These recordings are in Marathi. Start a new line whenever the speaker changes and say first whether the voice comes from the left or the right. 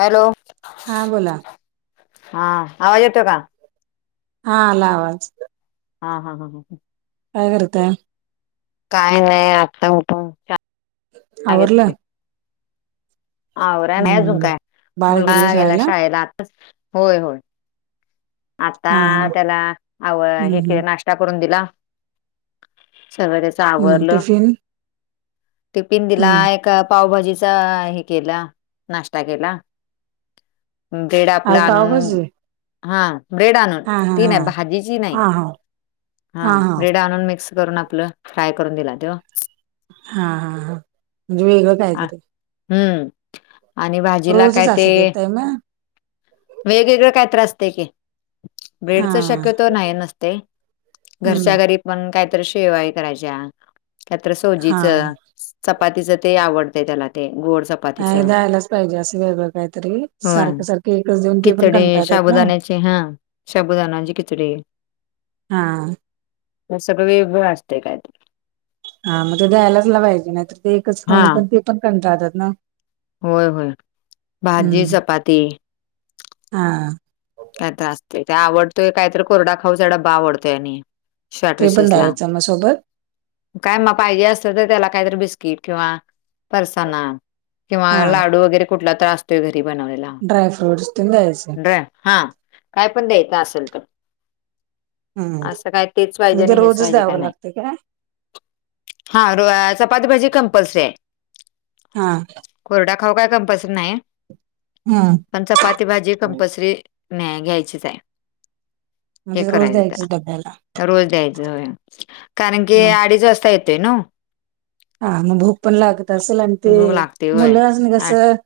left: हॅलो.
right: हां बोला.
left: हा, आवाज येतो का?
right: हा आला आवाज.
left: हा-हा-हा-हा हं.
right: काय करत्या?
left: काय नाही आत्ता ऊठून च्या
right: आवरलं?
left: आवरा नाही अजून
right: हम्म
left: काय,
right: बाळ गेलं
left: मुलगा गेला शाळेला आताच होय-होय.
right: हा हा
left: आता त्याला आव
right: हम्म
left: हे क
right: हम्म
left: नाश्ता करून दिला स सर्व.
right: हं टिफिन.
left: तिपिन दिला
right: हम्म
left: एक पावभाजीचा हे केला नाश्ता केला. बेड आपलं
right: आज
left: आणून
right: पावभाजी
left: हां. ब्रेड आणून
right: हा हा
left: ती
right: हा
left: नाही भाजीची नाही
right: हा हा हा हा
left: हां,
right: हा
left: ब्रेड आणून मिक्स करून आपलं फ्राय करून दिला तेव
right: हा-हा-हा वेगळं कायतरी.
left: हम्म आणि भाजीला काय
right: रोजच
left: ते
right: असं देताय मग
left: वेगवेगळ काय तरी असते की.
right: हा
left: ब्रेडच शक्यतो नाही नसते
right: हम्म
left: घरच्या घरी. मग कायत शेवाई करायच्या कायत
right: हा
left: सोजीच उपमा. चपातीच ते आवडतंय त्याला ते गोड लाडू.
right: नाही द्यायलाच पाहिजे असं वेगळं काहीतरी
left: होय,
right: सारखं सारखे एकच देऊन ते पण
left: खिचडी
right: कंटाळत आहेत ना.
left: शाबुदाण्याची हा शबुदना जी किचडे.
right: हा
left: सगळ वेगळं असते कायत.
right: हा मग ते जायलाच ला पाहिजे नाहीतर ते एकच
left: हा
right: खाऊन पण ते पण कंनटाळयात ना.
left: होय होय भाजी
right: हम्म
left: चपाती.
right: हा
left: काय तर असंतय ते आवडतोय कायतर कोरडा खाऊ चा डब्बा आवडतोय आणि- शॉट
right: ते पण
left: रिशीस ला
right: द्यायचं मग सोबत
left: काय मग पाहिजे असत तर त्याला काहीतरी बिस्किट किंवा- फरसाना किंवा
right: हा
left: लाडू वगैरे कुठला तर असतोय घरी बनवलेला.
right: ड्रायफ्रूट्स तेन दांयच.
left: ड्र हा काय पण द्यायचं असेल तर-
right: हम्म
left: असं काय तेच पाहिजे
right: म्हणजे ते
left: नाही हेच
right: रोजच
left: पाहिजे काय
right: द्यावं
left: नाही.
right: लागते काय
left: हा र चपाती भाजी कंपल्सरी आहे.
right: हा
left: कोरडा खाऊ काय कंपल्सरी नाही.
right: हम्
left: पण चपाती भाजी कंपल्सरी नाही घ्यायचीच आहे. हे
right: म्हणजे रोज
left: करायचं
right: द्यायचीच डब्यात.
left: रोज द्यायचं होय कारण कारण की अडीच वाजता येतोय नवं.
right: हा मग भूक पण लागत असेल आणि ते
left: भूक लागते होय.
right: मुलं अजून
left: आ-
right: कसं-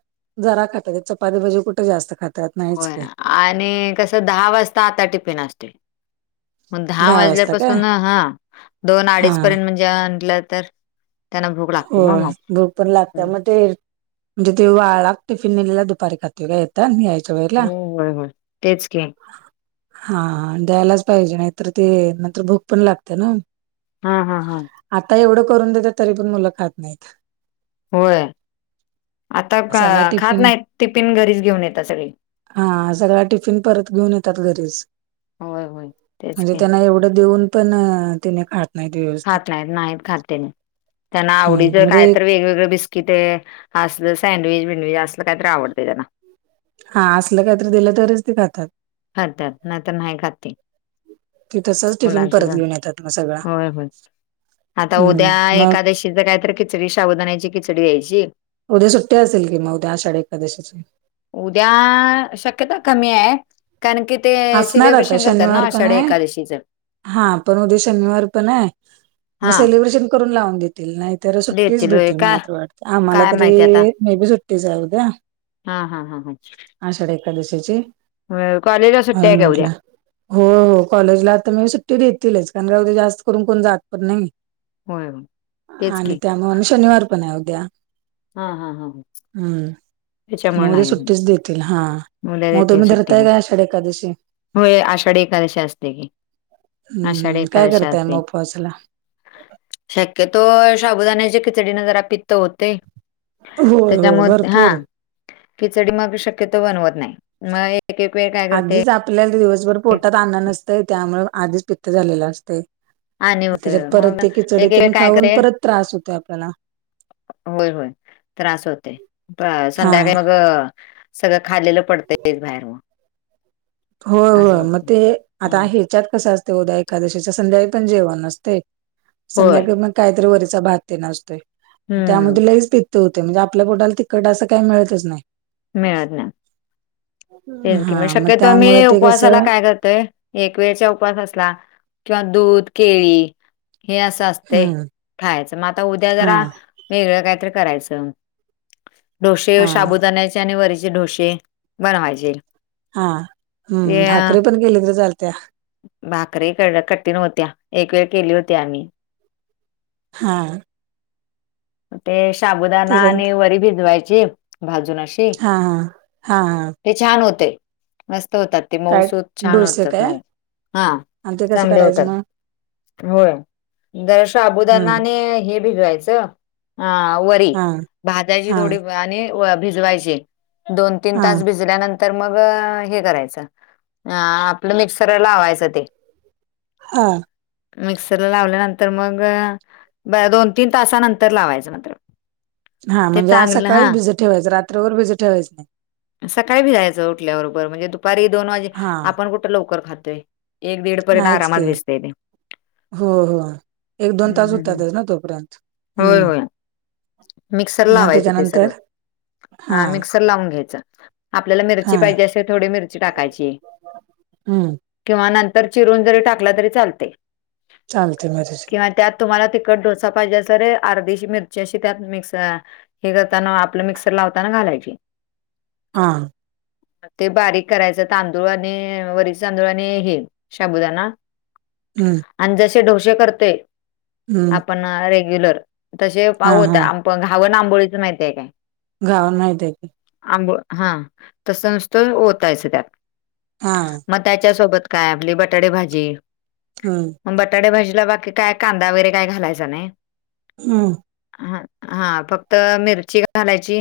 right: जरा खातात चपाती भाजी कुठे जास्त खातात. नाहीच
left: होय
right: की
left: आणि कसं दहा वाजता आता टिफिन असतोय. मग दहा
right: वाजता काय
left: वाजल्यापासून हा दोन
right: हा
left: अडीच पर्यंत म्हणजे म्हलं तर- त्यांना भूक
right: हो
left: लागते ना मग.
right: भूक पण लागते
left: हम्म.
right: मग ते म्हणजे ते वाळा टिफिन नलेला दुपारी खातो. ते का येतात यायच्या वेळेला.
left: हो होय होय तेच की
right: हा द्यायलाच पाहिजे नाहीतर ते नंतर भूक पण लागते ना.
left: हा हा हा
right: आता एवढं करून देतात तरी पण मुलं खात नाहीत.
left: होय आता
right: सगळा
left: खात
right: टिफिन
left: नाही टिफिन घरीच घेऊन येतात संगळी.
right: हा सगळां टिफिन परत घेऊन येतात घरीच.
left: होय होय. तेच
right: म्हणजे
left: की
right: त्यांना एवढं देऊन पण तिने खात- नाहीत व्यवस्थित.
left: खात नाहीत नाहीत खात तेन्ही त्यांना आवडीच
right: हम्म
left: काय
right: म्हणजे
left: तर वेगवेगळ बिस्- कि ते असल सँडविच बिंडविच असल काहीतरी आवडत त्यांना -
right: हा असलं काहीतरी दिलं तरच ते खातात.
left: खातात नाहीतर नाही तर नाही खात ती
right: ती तसच टिफिन
left: मलायच होय
right: परत घेऊन येतात मग सगळा
left: होय [inaudible] आता
right: हम्म
left: उद्या
right: मग
left: एकादशीच काय तरी खिचडी शाबुदानायची खिचडी या्यायची.
right: उद्या सुट्टी असेल कि मग उद्या आषाढी एकादशीचे.
left: उद्या शक्यता कमी आहे. कारण की ते
right: असणार आता
left: सेलेिब्रेशन करतात
right: शनिवार
left: ना
right: पण
left: आषाढी
right: आहे
left: एकादशीच.
right: हा पण उद्या शनिवार पण आहे मग
left: हा.
right: सेलिब्रेशन- करून लावून देतील, नाहीतर सुट्टीच
left: देतील होय
right: भेटेल
left: काय
right: मला तर वाटत आम्हाला
left: काय माहिती आता
right: तरी- मी बी सुुटी हाय ऊद्या
left: हा हा हा हा
right: आषाढ एकादशीची
left: होय कॉलेज अस
right: म्हणून म्हंटल हो कॉलेजला आता म्हणजे सुट्टी देतीलच, कारण का उद्या जास्त करून कोण जात पण नाही.
left: होय होय तेच
right: आणि
left: की
right: त्यामुळ आणि शनिवार पण आहे उद्या
left: हा हा हा हं
right: हम्म मग उद्या सुट्टीच देतील हा
left: मुलं
right: मग
left: देतील
right: तुम्ही
left: सुट्टी
right: धरताय
left: मग.
right: का आशाढ एकादशी
left: होय आषाढी एकादशी असत्या की- आषाढी
right: हम्म काय
left: एकादशी
right: करताय मग
left: असते.
right: उपवासाला?
left: शक्यतो शाबुदाण्याच्या खिचडीने जरा पित्त होतंय
right: होय होय
left: त्याच्यामुळ हा
right: भरपूर
left: खिचडी मग शक्यतो बनवत नाही मग एक एक वेळ काय करते
right: आधीच आपल्या दिवसभर पोटात आन्न नसतंय त्यामुळ आधीच पित्त झालेलं असतंय
left: आणि
right: मग
left: होते
right: त्याच्यात परत
left: मग
right: ते खिचडी
left: एक
right: तेन
left: एक काय
right: खाऊन
left: करे
right: परत त्रास होतोय आपल्याला
left: होय होय त्रास होतोय प
right: हा
left: संध्याकाळी मग सगळं खालेलं पडतंय तेच बाहेर मग
right: होय
left: असं
right: होय मग
left: होत
right: ते आता ह्याच्यात कसं असतंय उद्या एकादशीच्या संध्याकाळी पण जेवण असतंय
left: होय
right: संध्याकाळी मग काहीतरी वरीचा भात तेन असतोय त्यामुळं
left: हम्म
right: ते लयचं पित त्त होतंय म्हणजे आपल्या पोटाला तिखट असं काही मिळतच नाही
left: मिळत नाही तेच कि मी
right: हा मग
left: शक्यतो मी
right: त्यामुळे ते
left: उपवासाला
right: कसं
left: काय करतोय एक वेळचा उपवास असला किंवा दूध केळी हे असं असतंय
right: हम्म
left: खायाचं मग आता उद्या
right: हा
left: जरा वेगळं काहीतरी करायचं डोशे
right: हा
left: शाबुदाण्या आणि वरीचे डोसे बनवायचे
right: हा
left: ते
right: हम्म भाकरी पण केली तरी चालत्या
left: भाकरी कर कठीण होत्या एक वेळ केली होती आम्ही
right: हा
left: ते शाबुदाना
right: त्याच्यानंतर
left: आणि वरी भिजवायची भाजून अशी
right: हा हा हा हा
left: ते छान होतंय मस्त होतात ते
right: काय
left: मऊसूत छान
right: डोसे
left: होतात
right: काय
left: मऊ हा
right: आणि ते कसं
left: चांगले
right: करायचं
left: होतात
right: मग
left: होय जरा शाबुदाना
right: हम्म
left: आणि हे भिजवायचं आ वरी
right: हा
left: भाजायची
right: हा
left: थोडी ब आणि भिजवायची दोन तीन
right: हा
left: तास भिजल्यानं तर मग हे करायचं अ आपलं मिक्सर लावायचं ते
right: हा
left: मिक्सरला लावल्यानंतर मग ब दोन तीन तासानं तर लावायचं नंतर
right: हा म्हणजे आज सकाळीच भिजत ठेवायचं रात्रभर भिजत ठेवायचं नाही
left: सकाळी भिजायचं उठल्याबरोबर म्हणजे दुपारी दोन वाजे
right: हा
left: आपण कुठं लवकर खातोय एक दीड पर्यंत
right: नाहीच
left: आरामात
right: की
left: भिजतंय ते
right: हो हो एक दोन
left: हम्म
right: तास
left: हम्म हम्म
right: होतातच तोपर्यंत
left: होय
right: हम्म
left: होय मिक्सरला
right: मग
left: लावायचं ते
right: त्याच्यानंतर
left: सगळं
right: हा
left: आ मिक्स तर लावून घ्यायच आपल्याला मिरची
right: हा
left: पाहिजेे असेल थोडी मिरची टाकायची
right: हम्म
left: किंवा नंतर चिरून जरी टाकला तरी चालतंय
right: चालतंय माझ्याशी
left: किंवा त्यात तुम्हाला तिखट डोसा पाहिजे असे तर अर्धीशी मिरची अशी त्यात मिक्स हे करताना आपलं मिक्सर लावताना घालायची.
right: हा
left: ते बारीक करायचं तांदूळ आणि वरीच तांदूळ आणि हे शाबुदाना
right: हम्म.
left: आणि जसे डोसे करतोय
right: हम्म
left: आपण रेग्युलर तसे
right: हा
left: पावत
right: हा
left: घावण आंबोळीचं माहिती आहे काय
right: घावन माहिती आहे की
left: आंबोळ हा तसं नुसतं ओतायचं त्यात
right: हा
left: मग त्याच्या सोबत काय आपली बटाटे भाजी
right: हम्म
left: मग बटाटे भाजीला बाकी काय कांदा वगैरे काय घालायचा नाही
right: हम
left: हा हा फक्त मिरची घालायची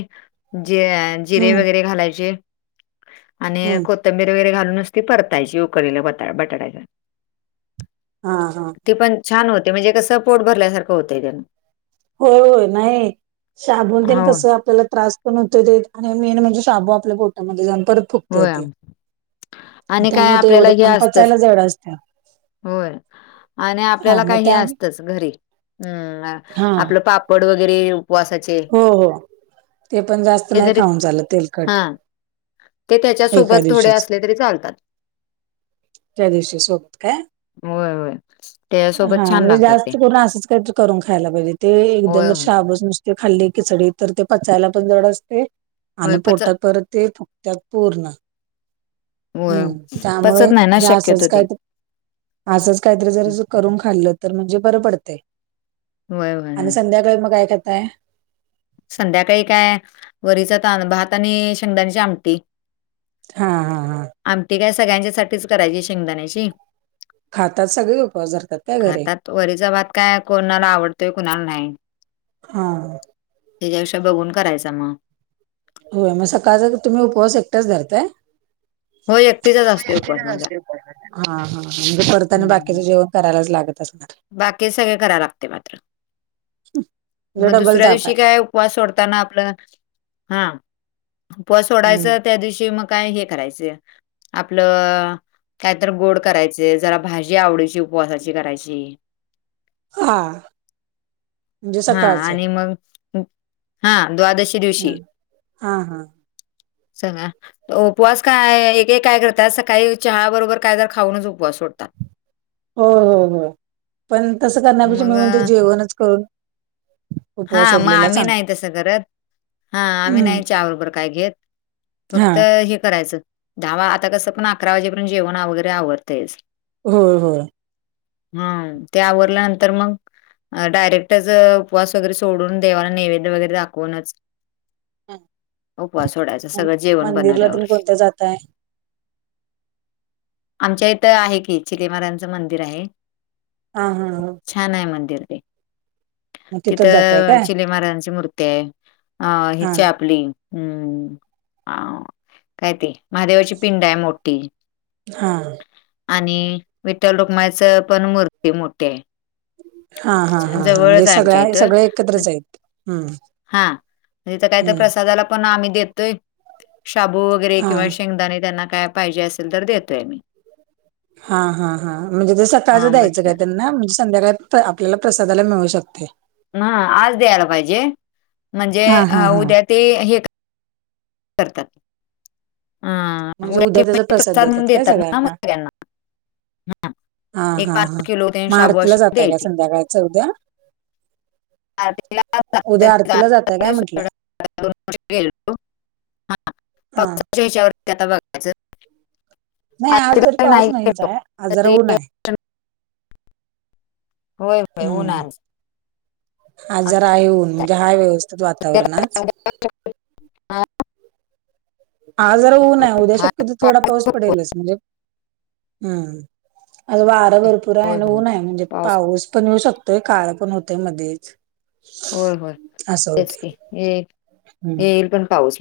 left: जिरे
right: हम्म
left: वगैरे घालायचे आणि
right: हम्म
left: कोथंबीर वगैरे घालूनच ती परतायची उकडलेल्या बटा-बटाट्याला
right: हा-हा
left: ते पण छान होते म्हणजे कस पोट भरल्यासारखं होत त्यांन
right: होय -होय नाही शाबू नं तेन
left: हो
right: कसं आपल्याला त्रास पण होतोय आणि मेन म्हणजे शाबू आपल्या पोटामध्ये जाऊन परत फुगतंय
left: होय
right: ते
left: आणि काय
right: त्यामुळे ते
left: आपल्याला
right: एवढं
left: हे
right: आणि
left: असतच
right: पचायला जड असत
left: होय आणि आपल्याला काय हे
right: त्या
left: असतच घरी. हम्म
right: हा
left: आपलं पापड वगैरे उपवासाचे
right: हो -हो ते पण जास्त
left: ते
right: नाही
left: जरी
right: खाऊन चालत
left: हा
right: तेलकट
left: ते
right: एका
left: त्याच्यासोबत थोडे
right: दिवशीच
left: असले तरी चालतात
right: त्या दिवशी सोबत काय
left: होय होय
right: हा
left: त्याच्यासोबत छान
right: म्हणजे
left: लागतात ते.
right: जास्त करून असंच काही तरी करून खायला पाहिजे ते
left: होय
right: एकदम
left: होय
right: शाबुच नुसते खाल्ले खिचडी तर ते पचायला पण जड असते
left: होय
right: आणि
left: पच
right: पोटात परत ते फुगत्यात पूर्ण
left: होय
right: हम्म त्यामुळे
left: पचत नाही ना
right: हे असंच
left: शक्यतो
right: काय
left: ते.
right: तर असंच काहीतरी जर करून खाल्लं तर म्हणजे बरं पडतंय
left: होय
right: आणि
left: होय
right: संध्याकाळी मग काय करताय
left: संध्याकाळी काय वरीचा भात आणि शेंगदाण्याची आमटी
right: हा, हा, हा
left: आमटी काय सगळ्यांच्यासाठीच करायची शेंगदाण्याची
right: खातात सगळे उपवास धरतात काय घरी
left: तो वरीचा भात काय कोणाला आवडतोय कुणाला नाही
right: हा
left: त्याच्यापेक्षा बघून करायचा मग
right: होय मग सकाळचा तुम्ही उपवास एकटाच धरताय
left: हो एकटीचा
right: हा एकटीचाच आसतोय उपवास माझा. हा, हा म्हणजे परत आणि बाकीचं जेवण करायलाच लागत असणार
left: बाकीच सगळ करायला लागते मात्र.
right: म्हणजे
left: मग
right: डबल
left: दुसऱ्या
right: ताप
left: दिवशी काय काय सोडतांना आपल हा उपवास
right: आहे
left: सोडायचा त्या दिवशी मग काय हे करायचं आपलं काय तरी गोड करायच जरा भाजी आवडीची उपवासाची करायची
right: हा म्हणजे
left: हा
right: सकाळचं
left: आणि मग हा द्वादशी
right: हा
left: दिवशी
right: हा हा
left: चांगला उपवास काय एक काय करतात सकाळी चहा बरोबर काय तर खाऊनच उपवास सोडतात
right: हो हो हो पण तसं करण्यापेक्षा मी
left: मग
right: म्हणतो जेवणच करून
left: हा
right: उपवास
left: मग
right: सोडलेला
left: आम्ही नाही
right: चांगला
left: तसं करत हा आम्ही
right: हम्म
left: नाही चहा बरोबर काही घेत
right: हा
left: फक्त हे करायचं दहा आता कसं पण अकरा वाजेपर्यंत जेवण वगैरे आवरतेस
right: हो होय
left: हा ते आवरल्यानंतर मग डायरेक्टच उपवास वैगेरे सोडून देवाला नैवेद्य वगैरे दाखवूनच, उपवास सोडायचा
right: ह
left: सगळं जेवण
right: मंदिरला
left: बनवल्यावर.
right: तुम्ही कोणत्या जातय?
left: आमच्या इथं आहे की चिले महाराजांच मंदिर आहे.
right: हा हा हा
left: छान आहे मंदिर ते.
right: मग तिथंच जाताय
left: तिथं
right: काय
left: चिले महाराजांची मूर्ती आहे अ
right: हा
left: हिच आहे आपली- हम्म काय ते महादेवाची पिंड आहे मोठी.
right: हा
left: आणि विठ्ठल रुक्मायच पण मूर्ती मोठी आहे.
right: हा हा हा हां म्हणजे
left: जवळच
right: सगळ्या
left: आमच्या
right: आहे
left: हा काय तर
right: हम्म
left: प्रसादला- पण आम्ही देतोय शाबू वगैरे
right: हा
left: किंवा शेंगदाणे त्यांना काय- पाहिजे असेल तर देतोय आम्ही.
right: हा हा हा म्हणजे ते
left: हा
right: सकाळचं
left: मग
right: द्यायचं का त्यांना म्हणजे संध्याकाळ, आपल्याला प्रसादाला मिळू शकते.
left: ह आज द्यायला पाहिजे म्हणजे
right: हा हा हा
left: उद्या ते हे, करतात. हा
right: म्हणजे
left: व
right: उद्या त्याचा
left: प्रसाद [inaudible]
right: काय
left: देतात ना मग
right: सगळ्यांना
left: त्या, हा
right: हा
left: एक
right: हा हा
left: पाच किलो त
right: मग
left: शाबू
right: आरतीला
left: असे
right: जातय काय
left: द्यायचे [unintelligible]
right: संध्याकाळच उद्या उद्या आरतीला जातय काय म्हटलं
left: [inaudible]
right: हा
left: [unintelligible] च्यावरती आता बघायचं
right: नाही आज
left: आरतीला
right: जरा
left: तर
right: पाऊस
left: नाही
right: नाहीच
left: गेलो.
right: आहे आज जरा
left: तरी
right: उन आहे.
left: होय होय उन
right: हम्म
left: हाय.
right: आज जरा आहे ऊन म्हणजे आहे व्यवस्थित वातावरण आज,
left: हा
right: आज जरा ऊन आहे उद्या शक्यतोर थोडा पाऊस पडेलच म्हणजे हम्म - आज वारं भरपूर
left: होय,
right: आहे
left: होय.
right: ऊन आहे म्हणजे पाऊस पण येऊ शकतोय काळ पण होतय मध्येच-
left: होय होय
right: असं
left: तेच
right: होतय
left: की येईल
right: हम्म
left: येईल पण पाऊस